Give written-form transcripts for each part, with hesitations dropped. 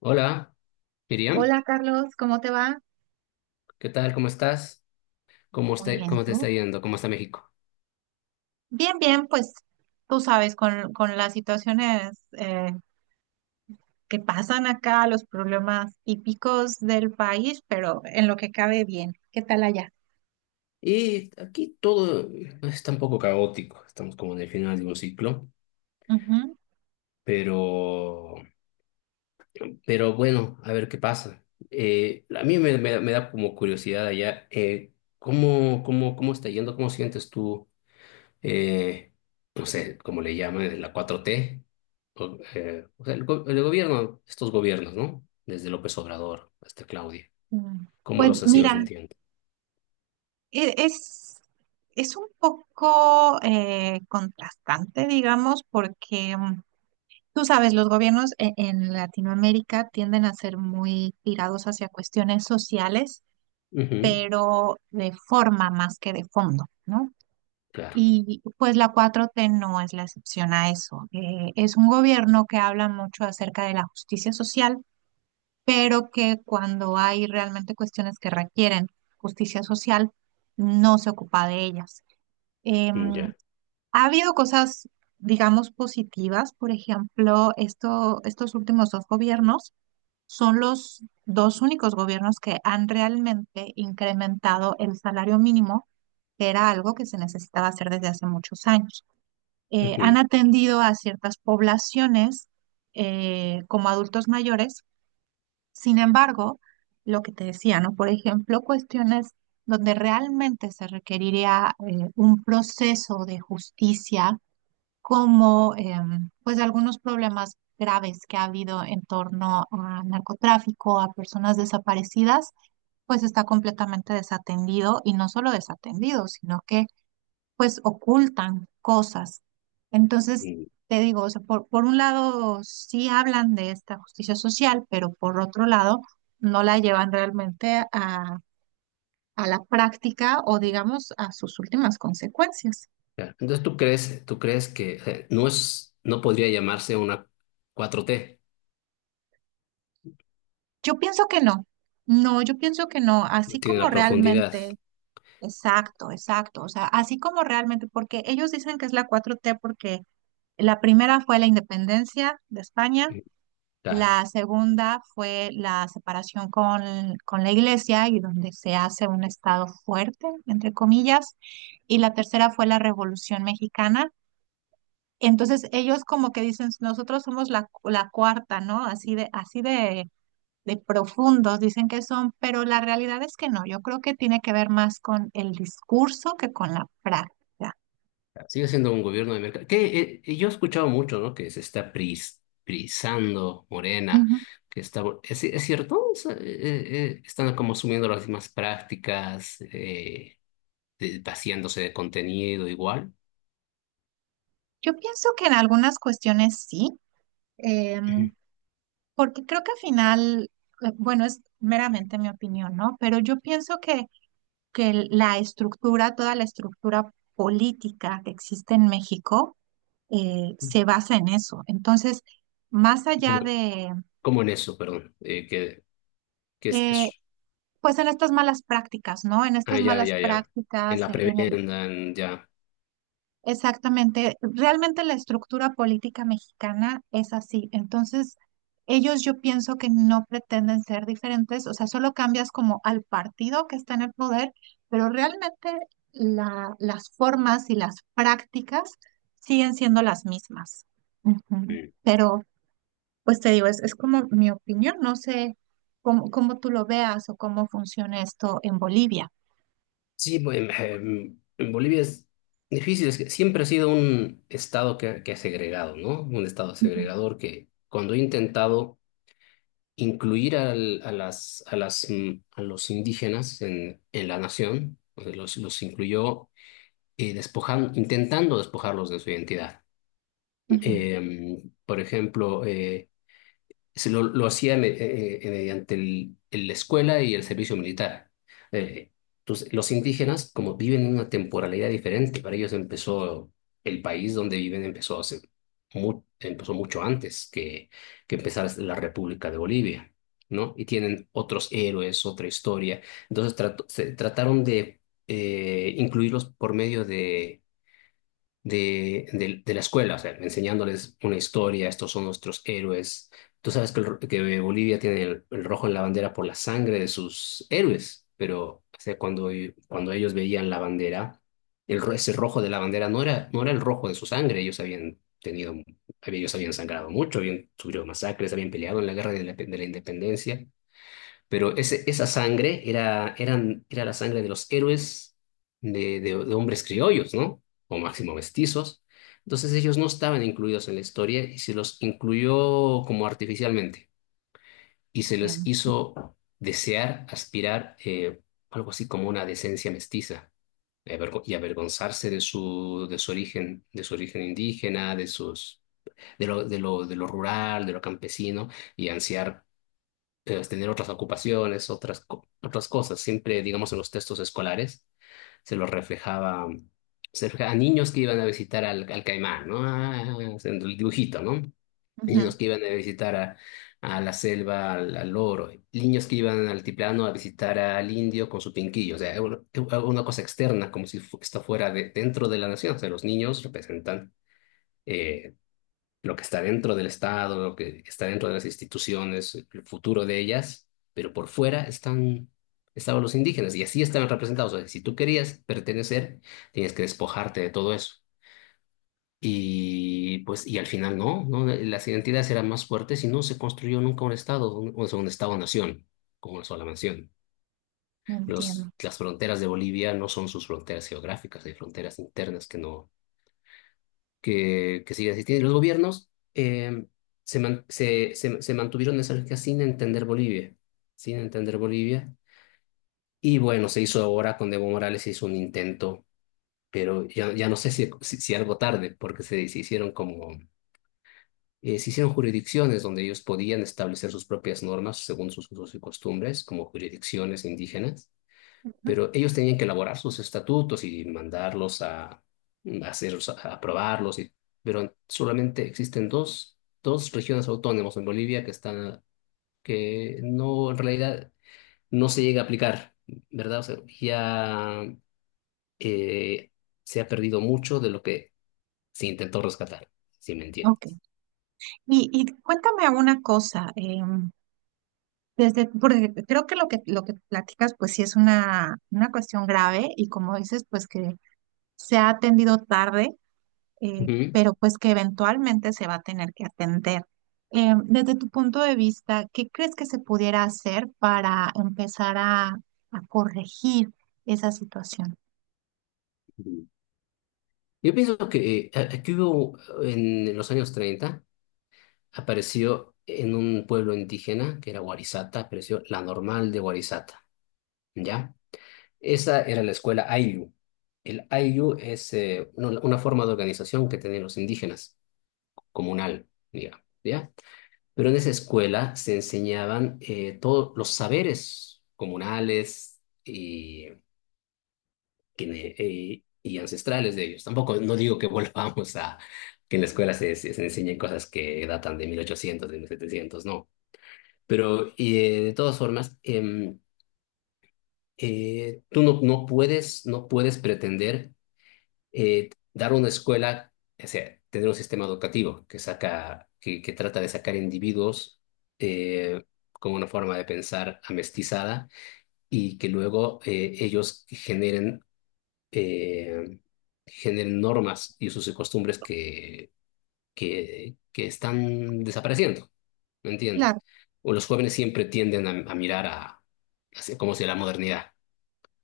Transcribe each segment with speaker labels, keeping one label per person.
Speaker 1: Hola, Miriam,
Speaker 2: Hola Carlos, ¿cómo te va?
Speaker 1: ¿qué tal? ¿Cómo estás? ¿Cómo
Speaker 2: Muy
Speaker 1: está-
Speaker 2: bien, ¿y
Speaker 1: cómo te está
Speaker 2: tú?
Speaker 1: yendo? ¿Cómo está México?
Speaker 2: Bien, bien, pues tú sabes, con las situaciones que pasan acá, los problemas típicos del país, pero en lo que cabe bien. ¿Qué tal allá?
Speaker 1: Y aquí todo está un poco caótico. Estamos como en el final de un ciclo,
Speaker 2: Ujú.
Speaker 1: pero, pero bueno, a ver qué pasa. A mí me da como curiosidad allá, ¿cómo está yendo? ¿Cómo sientes tú, eh, no sé, cómo le llaman, la cuatro t? O sea, el gobierno, estos gobiernos, ¿no? Desde López Obrador hasta Claudia.
Speaker 2: Mm.
Speaker 1: ¿Cómo
Speaker 2: Pues
Speaker 1: los has ido
Speaker 2: mira,
Speaker 1: sintiendo?
Speaker 2: e- es, es un poco contrastante, digamos, porque, tú sabes, los gobiernos en Latinoamérica tienden a ser muy tirados hacia cuestiones sociales,
Speaker 1: Ujú,
Speaker 2: pero de forma más que de fondo, ¿no?
Speaker 1: claro,
Speaker 2: Y pues la cuatro t no es la excepción a eso. Es un gobierno que habla mucho acerca de la justicia social, pero que cuando hay realmente cuestiones que requieren justicia social, no se ocupa de ellas. Em,
Speaker 1: ya.
Speaker 2: Ha habido cosas, digamos, positivas. Por ejemplo, estos últimos dos gobiernos son los dos únicos gobiernos que han realmente incrementado el salario mínimo, que era algo que se necesitaba hacer desde hace muchos años. Han
Speaker 1: Ujú,
Speaker 2: atendido a ciertas poblaciones como adultos mayores. Sin embargo, lo que te decía, ¿no? Por ejemplo, cuestiones donde realmente se requeriría un proceso de justicia, como pues algunos problemas graves que ha habido en torno a narcotráfico, a personas desaparecidas, pues está completamente desatendido, y no solo desatendido, sino que pues ocultan cosas. Entonces,
Speaker 1: mm,
Speaker 2: te digo, o sea, por un lado sí hablan de esta justicia social, pero por otro lado no la llevan realmente a la práctica, o digamos a sus últimas consecuencias.
Speaker 1: ya. Entonces, ¿tú crees que no es, no podría llamarse una cuatro t?
Speaker 2: Yo pienso que no, no, yo pienso que no,
Speaker 1: No
Speaker 2: así
Speaker 1: tiene
Speaker 2: como
Speaker 1: la profundidad.
Speaker 2: realmente, exacto, exacto, o sea, así como realmente, porque ellos dicen que es la cuatro t porque la primera fue la independencia de España.
Speaker 1: Mm. Claro.
Speaker 2: La segunda fue la separación con la iglesia, y donde se hace un Estado fuerte, entre comillas. Y la tercera fue la Revolución Mexicana. Entonces ellos como que dicen, nosotros somos la, la cuarta, ¿no? Así de profundos dicen que son, pero la realidad es que no. Yo creo que tiene que ver más con el discurso que con la práctica.
Speaker 1: Claro. Sigue siendo un gobierno de mercado. Que, yo he escuchado mucho, ¿no? Que se está prisando Morena,
Speaker 2: Ujú.
Speaker 1: que está, ¿es cierto? Están como asumiendo las mismas prácticas, vaciándose de contenido igual.
Speaker 2: Yo pienso que en algunas cuestiones sí.
Speaker 1: Ujú.
Speaker 2: Em, Porque creo que al final, bueno, es meramente mi opinión, ¿no? Pero yo pienso que la estructura, toda la estructura política que existe en México, se basa en eso. Entonces, más allá
Speaker 1: ¿Cómo,
Speaker 2: de,
Speaker 1: cómo en eso, perdón? ¿Qué es
Speaker 2: eh,
Speaker 1: eso?
Speaker 2: pues en estas malas prácticas, ¿no? En
Speaker 1: Ah,
Speaker 2: estas
Speaker 1: ya,
Speaker 2: malas
Speaker 1: ya, ya. En
Speaker 2: prácticas,
Speaker 1: la
Speaker 2: en,
Speaker 1: prebenda, ya.
Speaker 2: exactamente. Realmente la estructura política mexicana es así. Entonces, ellos yo pienso que no pretenden ser diferentes, o sea, solo cambias como al partido que está en el poder, pero realmente las formas y las prácticas siguen siendo las mismas. Ujú.
Speaker 1: Sí.
Speaker 2: Pero, pues te digo, es como mi opinión, no sé cómo tú lo veas o cómo funciona esto en Bolivia.
Speaker 1: Sí, bueno, en Bolivia es difícil. Es que siempre ha sido un estado que ha segregado, ¿no? Un estado
Speaker 2: Ujú,
Speaker 1: segregador que cuando he intentado incluir a los indígenas en la nación, pues, los incluyó despojando, intentando despojarlos de su identidad.
Speaker 2: ujú.
Speaker 1: Por ejemplo, se lo hacía mediante la escuela y el servicio militar. Eh, entonces, los indígenas, como viven en una temporalidad diferente, para ellos empezó el país donde viven, empezó, hace empezó mucho antes que empezara la República de Bolivia, ¿no? Y tienen otros héroes, otra historia. Entonces, trataron de incluirlos por medio de de la escuela. O sea, enseñándoles una historia, estos son nuestros héroes. Tú sabes que, que Bolivia tiene el rojo en la bandera por la sangre de sus héroes, pero o sea, cuando ellos veían la bandera, ese rojo de la bandera no era el rojo de su sangre. Ellos habían sangrado mucho, habían sufrido masacres, habían peleado en la guerra de de la independencia. Esa sangre era la sangre de los héroes de hombres criollos, ¿no? O máximo mestizos. Entonces ellos no estaban incluidos en la historia y se los incluyó como artificialmente. Y se les
Speaker 2: Entiendo.
Speaker 1: hizo desear, aspirar, algo así como una decencia mestiza y y avergonzarse de su origen indígena, de de lo, de lo, de lo rural, de lo campesino, y ansiar tener otras ocupaciones, otras cosas. Siempre, digamos, en los textos escolares se los reflejaba, se reflejaba a niños que iban a visitar al Caimán, ¿no? Ah, haciendo el dibujito, ¿no?
Speaker 2: Ujú.
Speaker 1: Niños que iban a visitar a la selva, al loro, niños que iban al altiplano a visitar al indio con su pinquillo. O sea, era una cosa externa, como si esto fuera dentro de la nación. O sea, los niños representan eh, lo que está dentro del Estado, lo que está dentro de las instituciones, el futuro de ellas, pero por fuera estaban los indígenas y así estaban representados. O sea, si tú querías pertenecer, tenías que despojarte de todo eso. Y pues, y al final no, las identidades eran más fuertes y no se construyó nunca un Estado, o sea, un Estado-nación, como una sola nación.
Speaker 2: Entiendo.
Speaker 1: Las fronteras de Bolivia no son sus fronteras geográficas, hay fronteras internas que no, que sigue existiendo. Y los gobiernos se mantuvieron en esa lógica sin entender Bolivia, sin entender Bolivia. Y bueno, se hizo ahora con Evo Morales, se hizo un intento, pero ya, ya no sé si algo tarde, porque se hicieron como, se hicieron jurisdicciones donde ellos podían establecer sus propias normas según sus usos y costumbres, como jurisdicciones indígenas,
Speaker 2: Ujú.
Speaker 1: pero ellos tenían que elaborar sus estatutos y mandarlos a hacer, a aprobarlos, y, pero solamente existen dos regiones autónomas en Bolivia que están, que no, en realidad, no se llega a aplicar, ¿verdad? O sea, ya eh, se ha perdido mucho de lo que se intentó rescatar, si me entiendes.
Speaker 2: Ok. Y cuéntame una cosa, desde, porque creo que lo que platicas, pues sí es una cuestión grave, y como dices, pues que se ha atendido tarde,
Speaker 1: Ujú.
Speaker 2: pero pues que eventualmente se va a tener que atender. Desde tu punto de vista, ¿qué crees que se pudiera hacer para empezar a corregir esa situación?
Speaker 1: Ujú. Yo pienso que aquí hubo en los años 30, apareció en un pueblo indígena que era Warisata, apareció la normal de Warisata, ¿ya? Esa era la escuela Ayllu. El Ayllu es una forma de organización que tenían los indígenas, comunal, digamos, ¿ya? Pero en esa escuela se enseñaban todos los saberes comunales y, que- y ancestrales de ellos. Tampoco, no digo que volvamos a que en la escuela se enseñen cosas que datan de 1800, de 1700, no. Pero de todas formas, tú no, no puedes, no puedes pretender dar una escuela, o sea, tener un sistema educativo que saca, que trata de sacar individuos eh, con una forma de pensar amestizada y que luego ellos eh, generen normas y sus costumbres que están desapareciendo, ¿me entiendes?
Speaker 2: Claro,
Speaker 1: O los jóvenes siempre tienden a mirar a, hacia- como si la modernidad.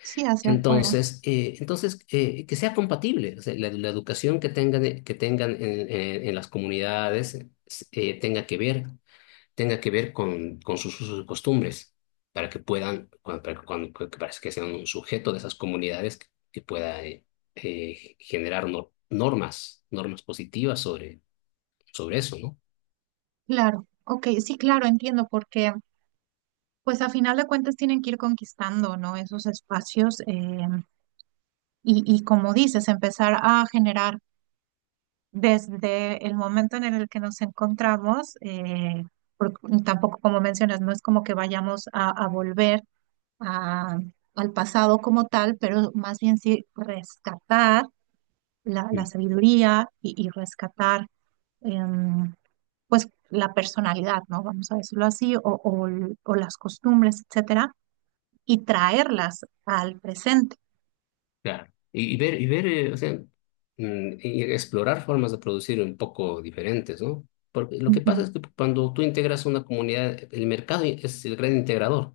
Speaker 2: sí, hacia afuera.
Speaker 1: Entonces, que sea compatible. O sea, la educación que tengan en, en las comunidades eh, tenga que ver, tenga que ver con sus usos y costumbres, para que puedan, cuando, para que, para que sean un sujeto de esas comunidades que pueda generar normas, normas positivas sobre, sobre eso, ¿no?
Speaker 2: Claro, ok, sí, claro, entiendo porque pues a final de cuentas tienen que ir conquistando, ¿no? Esos espacios, y como dices, empezar a generar desde el momento en el que nos encontramos, porque tampoco, como mencionas, no es como que vayamos a volver a- al pasado como tal, pero más bien sí rescatar la, la sabiduría, y rescatar em, pues la personalidad, ¿no? Vamos a decirlo así, o las costumbres, etcétera, y traerlas al presente.
Speaker 1: Claro. Y ver, o sea, mm, y explorar formas de producir un poco diferentes, ¿no? Porque lo que
Speaker 2: Ujú.
Speaker 1: pasa es que cuando tú integras una comunidad, el mercado es el gran integrador.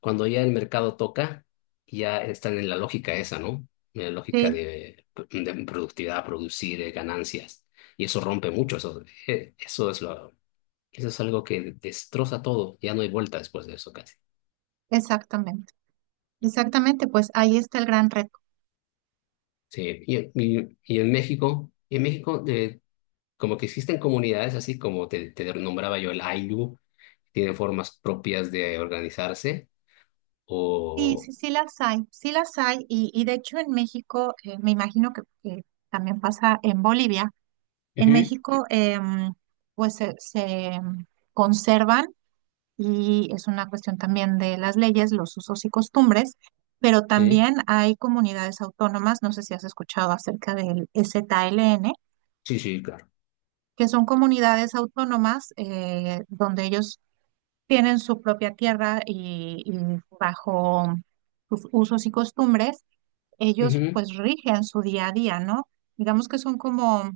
Speaker 1: Cuando ya el mercado toca, ya están en la lógica esa, ¿no? En la lógica
Speaker 2: Sí,
Speaker 1: de productividad, producir ganancias. Y eso rompe mucho, eso es lo, eso es algo que destroza todo. Ya no hay vuelta después de eso casi.
Speaker 2: exactamente. Exactamente, pues ahí está el gran reto.
Speaker 1: Sí, y en México, como que existen comunidades así como te nombraba yo el Ainu, tienen formas propias de organizarse
Speaker 2: Sí,
Speaker 1: o...
Speaker 2: sí, sí las hay, sí las hay. Y de hecho en México, me imagino que también pasa en Bolivia, en
Speaker 1: Ujú.
Speaker 2: México, pues se conservan, y es una cuestión también de las leyes, los usos y costumbres, pero
Speaker 1: Sí,
Speaker 2: también hay comunidades autónomas, no sé si has escuchado acerca del STLN,
Speaker 1: sí, sí, claro.
Speaker 2: que son comunidades autónomas, donde ellos tienen su propia tierra, y bajo sus usos y costumbres, ellos
Speaker 1: Ujú.
Speaker 2: pues rigen su día a día, ¿no? Digamos que son como,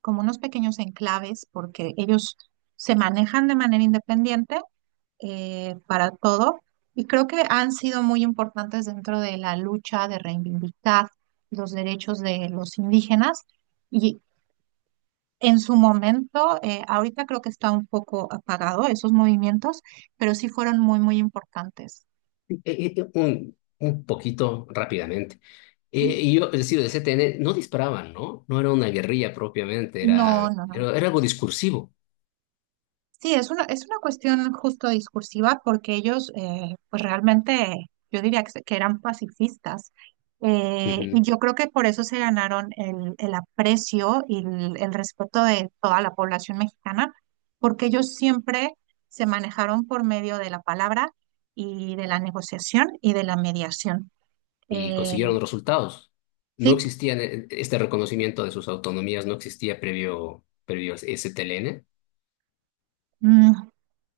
Speaker 2: como unos pequeños enclaves, porque ellos se manejan de manera independiente, para todo, y creo que han sido muy importantes dentro de la lucha de reivindicar los derechos de los indígenas. En su momento, ahorita creo que está un poco apagado esos movimientos, pero sí fueron muy, muy importantes.
Speaker 1: Un poquito rápidamente. Y yo, es decir, el CTN no disparaban, ¿no? No era una guerrilla propiamente,
Speaker 2: No, no, no.
Speaker 1: era algo discursivo.
Speaker 2: Sí, es una cuestión justo discursiva, porque ellos, pues realmente, yo diría que, que eran pacifistas. Y
Speaker 1: Ujú.
Speaker 2: yo creo que por eso se ganaron el aprecio y el respeto de toda la población mexicana, porque ellos siempre se manejaron por medio de la palabra, y de la negociación y de la mediación.
Speaker 1: Y
Speaker 2: Eh,
Speaker 1: consiguieron resultados. No
Speaker 2: sí,
Speaker 1: existía este reconocimiento de sus autonomías, no existía previo, previo a STLN.
Speaker 2: mm,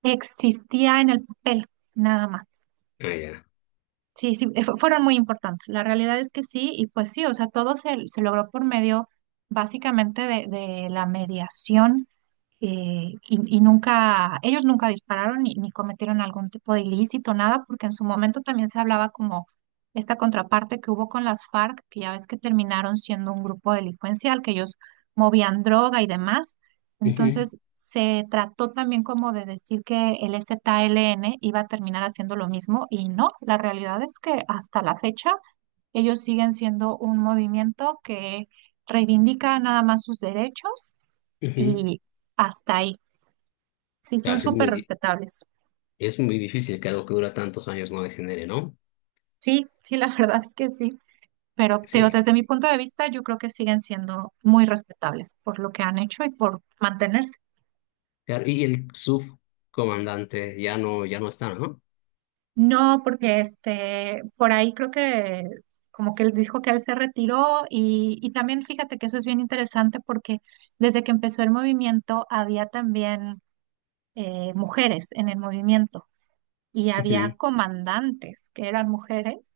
Speaker 2: existía en el papel, nada más.
Speaker 1: Ah, ya.
Speaker 2: Sí, sí, fueron muy importantes. La realidad es que sí, y pues sí, o sea, todo se, se logró por medio básicamente de la mediación, y nunca, ellos nunca dispararon, ni, ni cometieron algún tipo de ilícito, nada, porque en su momento también se hablaba como esta contraparte que hubo con las FARC, que ya ves que terminaron siendo un grupo delincuencial, que ellos movían droga y demás.
Speaker 1: Ujú,
Speaker 2: Entonces se trató también como de decir que el ZLN iba a terminar haciendo lo mismo, y no, la realidad es que hasta la fecha ellos siguen siendo un movimiento que reivindica nada más sus derechos,
Speaker 1: ujú.
Speaker 2: y hasta ahí. Sí, son
Speaker 1: Claro, sí es
Speaker 2: súper
Speaker 1: muy,
Speaker 2: respetables.
Speaker 1: es muy difícil que algo que dura tantos años no degenere, ¿no?
Speaker 2: Sí, sí, la verdad es que sí, pero te digo,
Speaker 1: Sí.
Speaker 2: desde mi punto de vista yo creo que siguen siendo muy respetables por lo que han hecho y por mantenerse.
Speaker 1: Claro, y el subcomandante ya no, ya no está, ¿no?
Speaker 2: No, porque este, por ahí creo que como que él dijo que él se retiró, y también fíjate que eso es bien interesante, porque desde que empezó el movimiento había también mujeres en el movimiento, y había
Speaker 1: Ujú.
Speaker 2: comandantes que eran mujeres,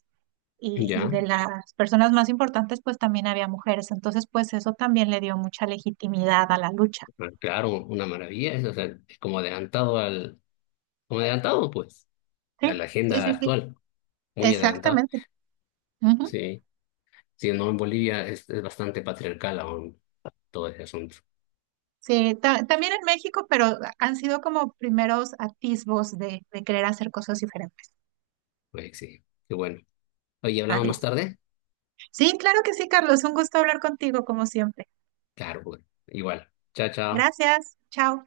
Speaker 2: y
Speaker 1: Ya,
Speaker 2: de las personas más importantes pues también había mujeres. Entonces pues eso también le dio mucha legitimidad a la lucha.
Speaker 1: pero claro, una maravilla, es, o sea, es como adelantado al, como adelantado, pues, a
Speaker 2: Sí,
Speaker 1: la
Speaker 2: sí,
Speaker 1: agenda
Speaker 2: sí, sí.
Speaker 1: actual, muy adelantado.
Speaker 2: Exactamente.
Speaker 1: Sí, sí, no, en Bolivia es bastante patriarcal aún todo ese asunto.
Speaker 2: Sí, también en México, pero han sido como primeros atisbos de querer hacer cosas diferentes.
Speaker 1: Oye, sí, qué bueno. Oye, ¿hablamos más
Speaker 2: Padrísimo.
Speaker 1: tarde?
Speaker 2: Sí, claro que sí, Carlos. Un gusto hablar contigo, como siempre.
Speaker 1: Claro, bueno, igual. Chao, chao.
Speaker 2: Gracias. Chao.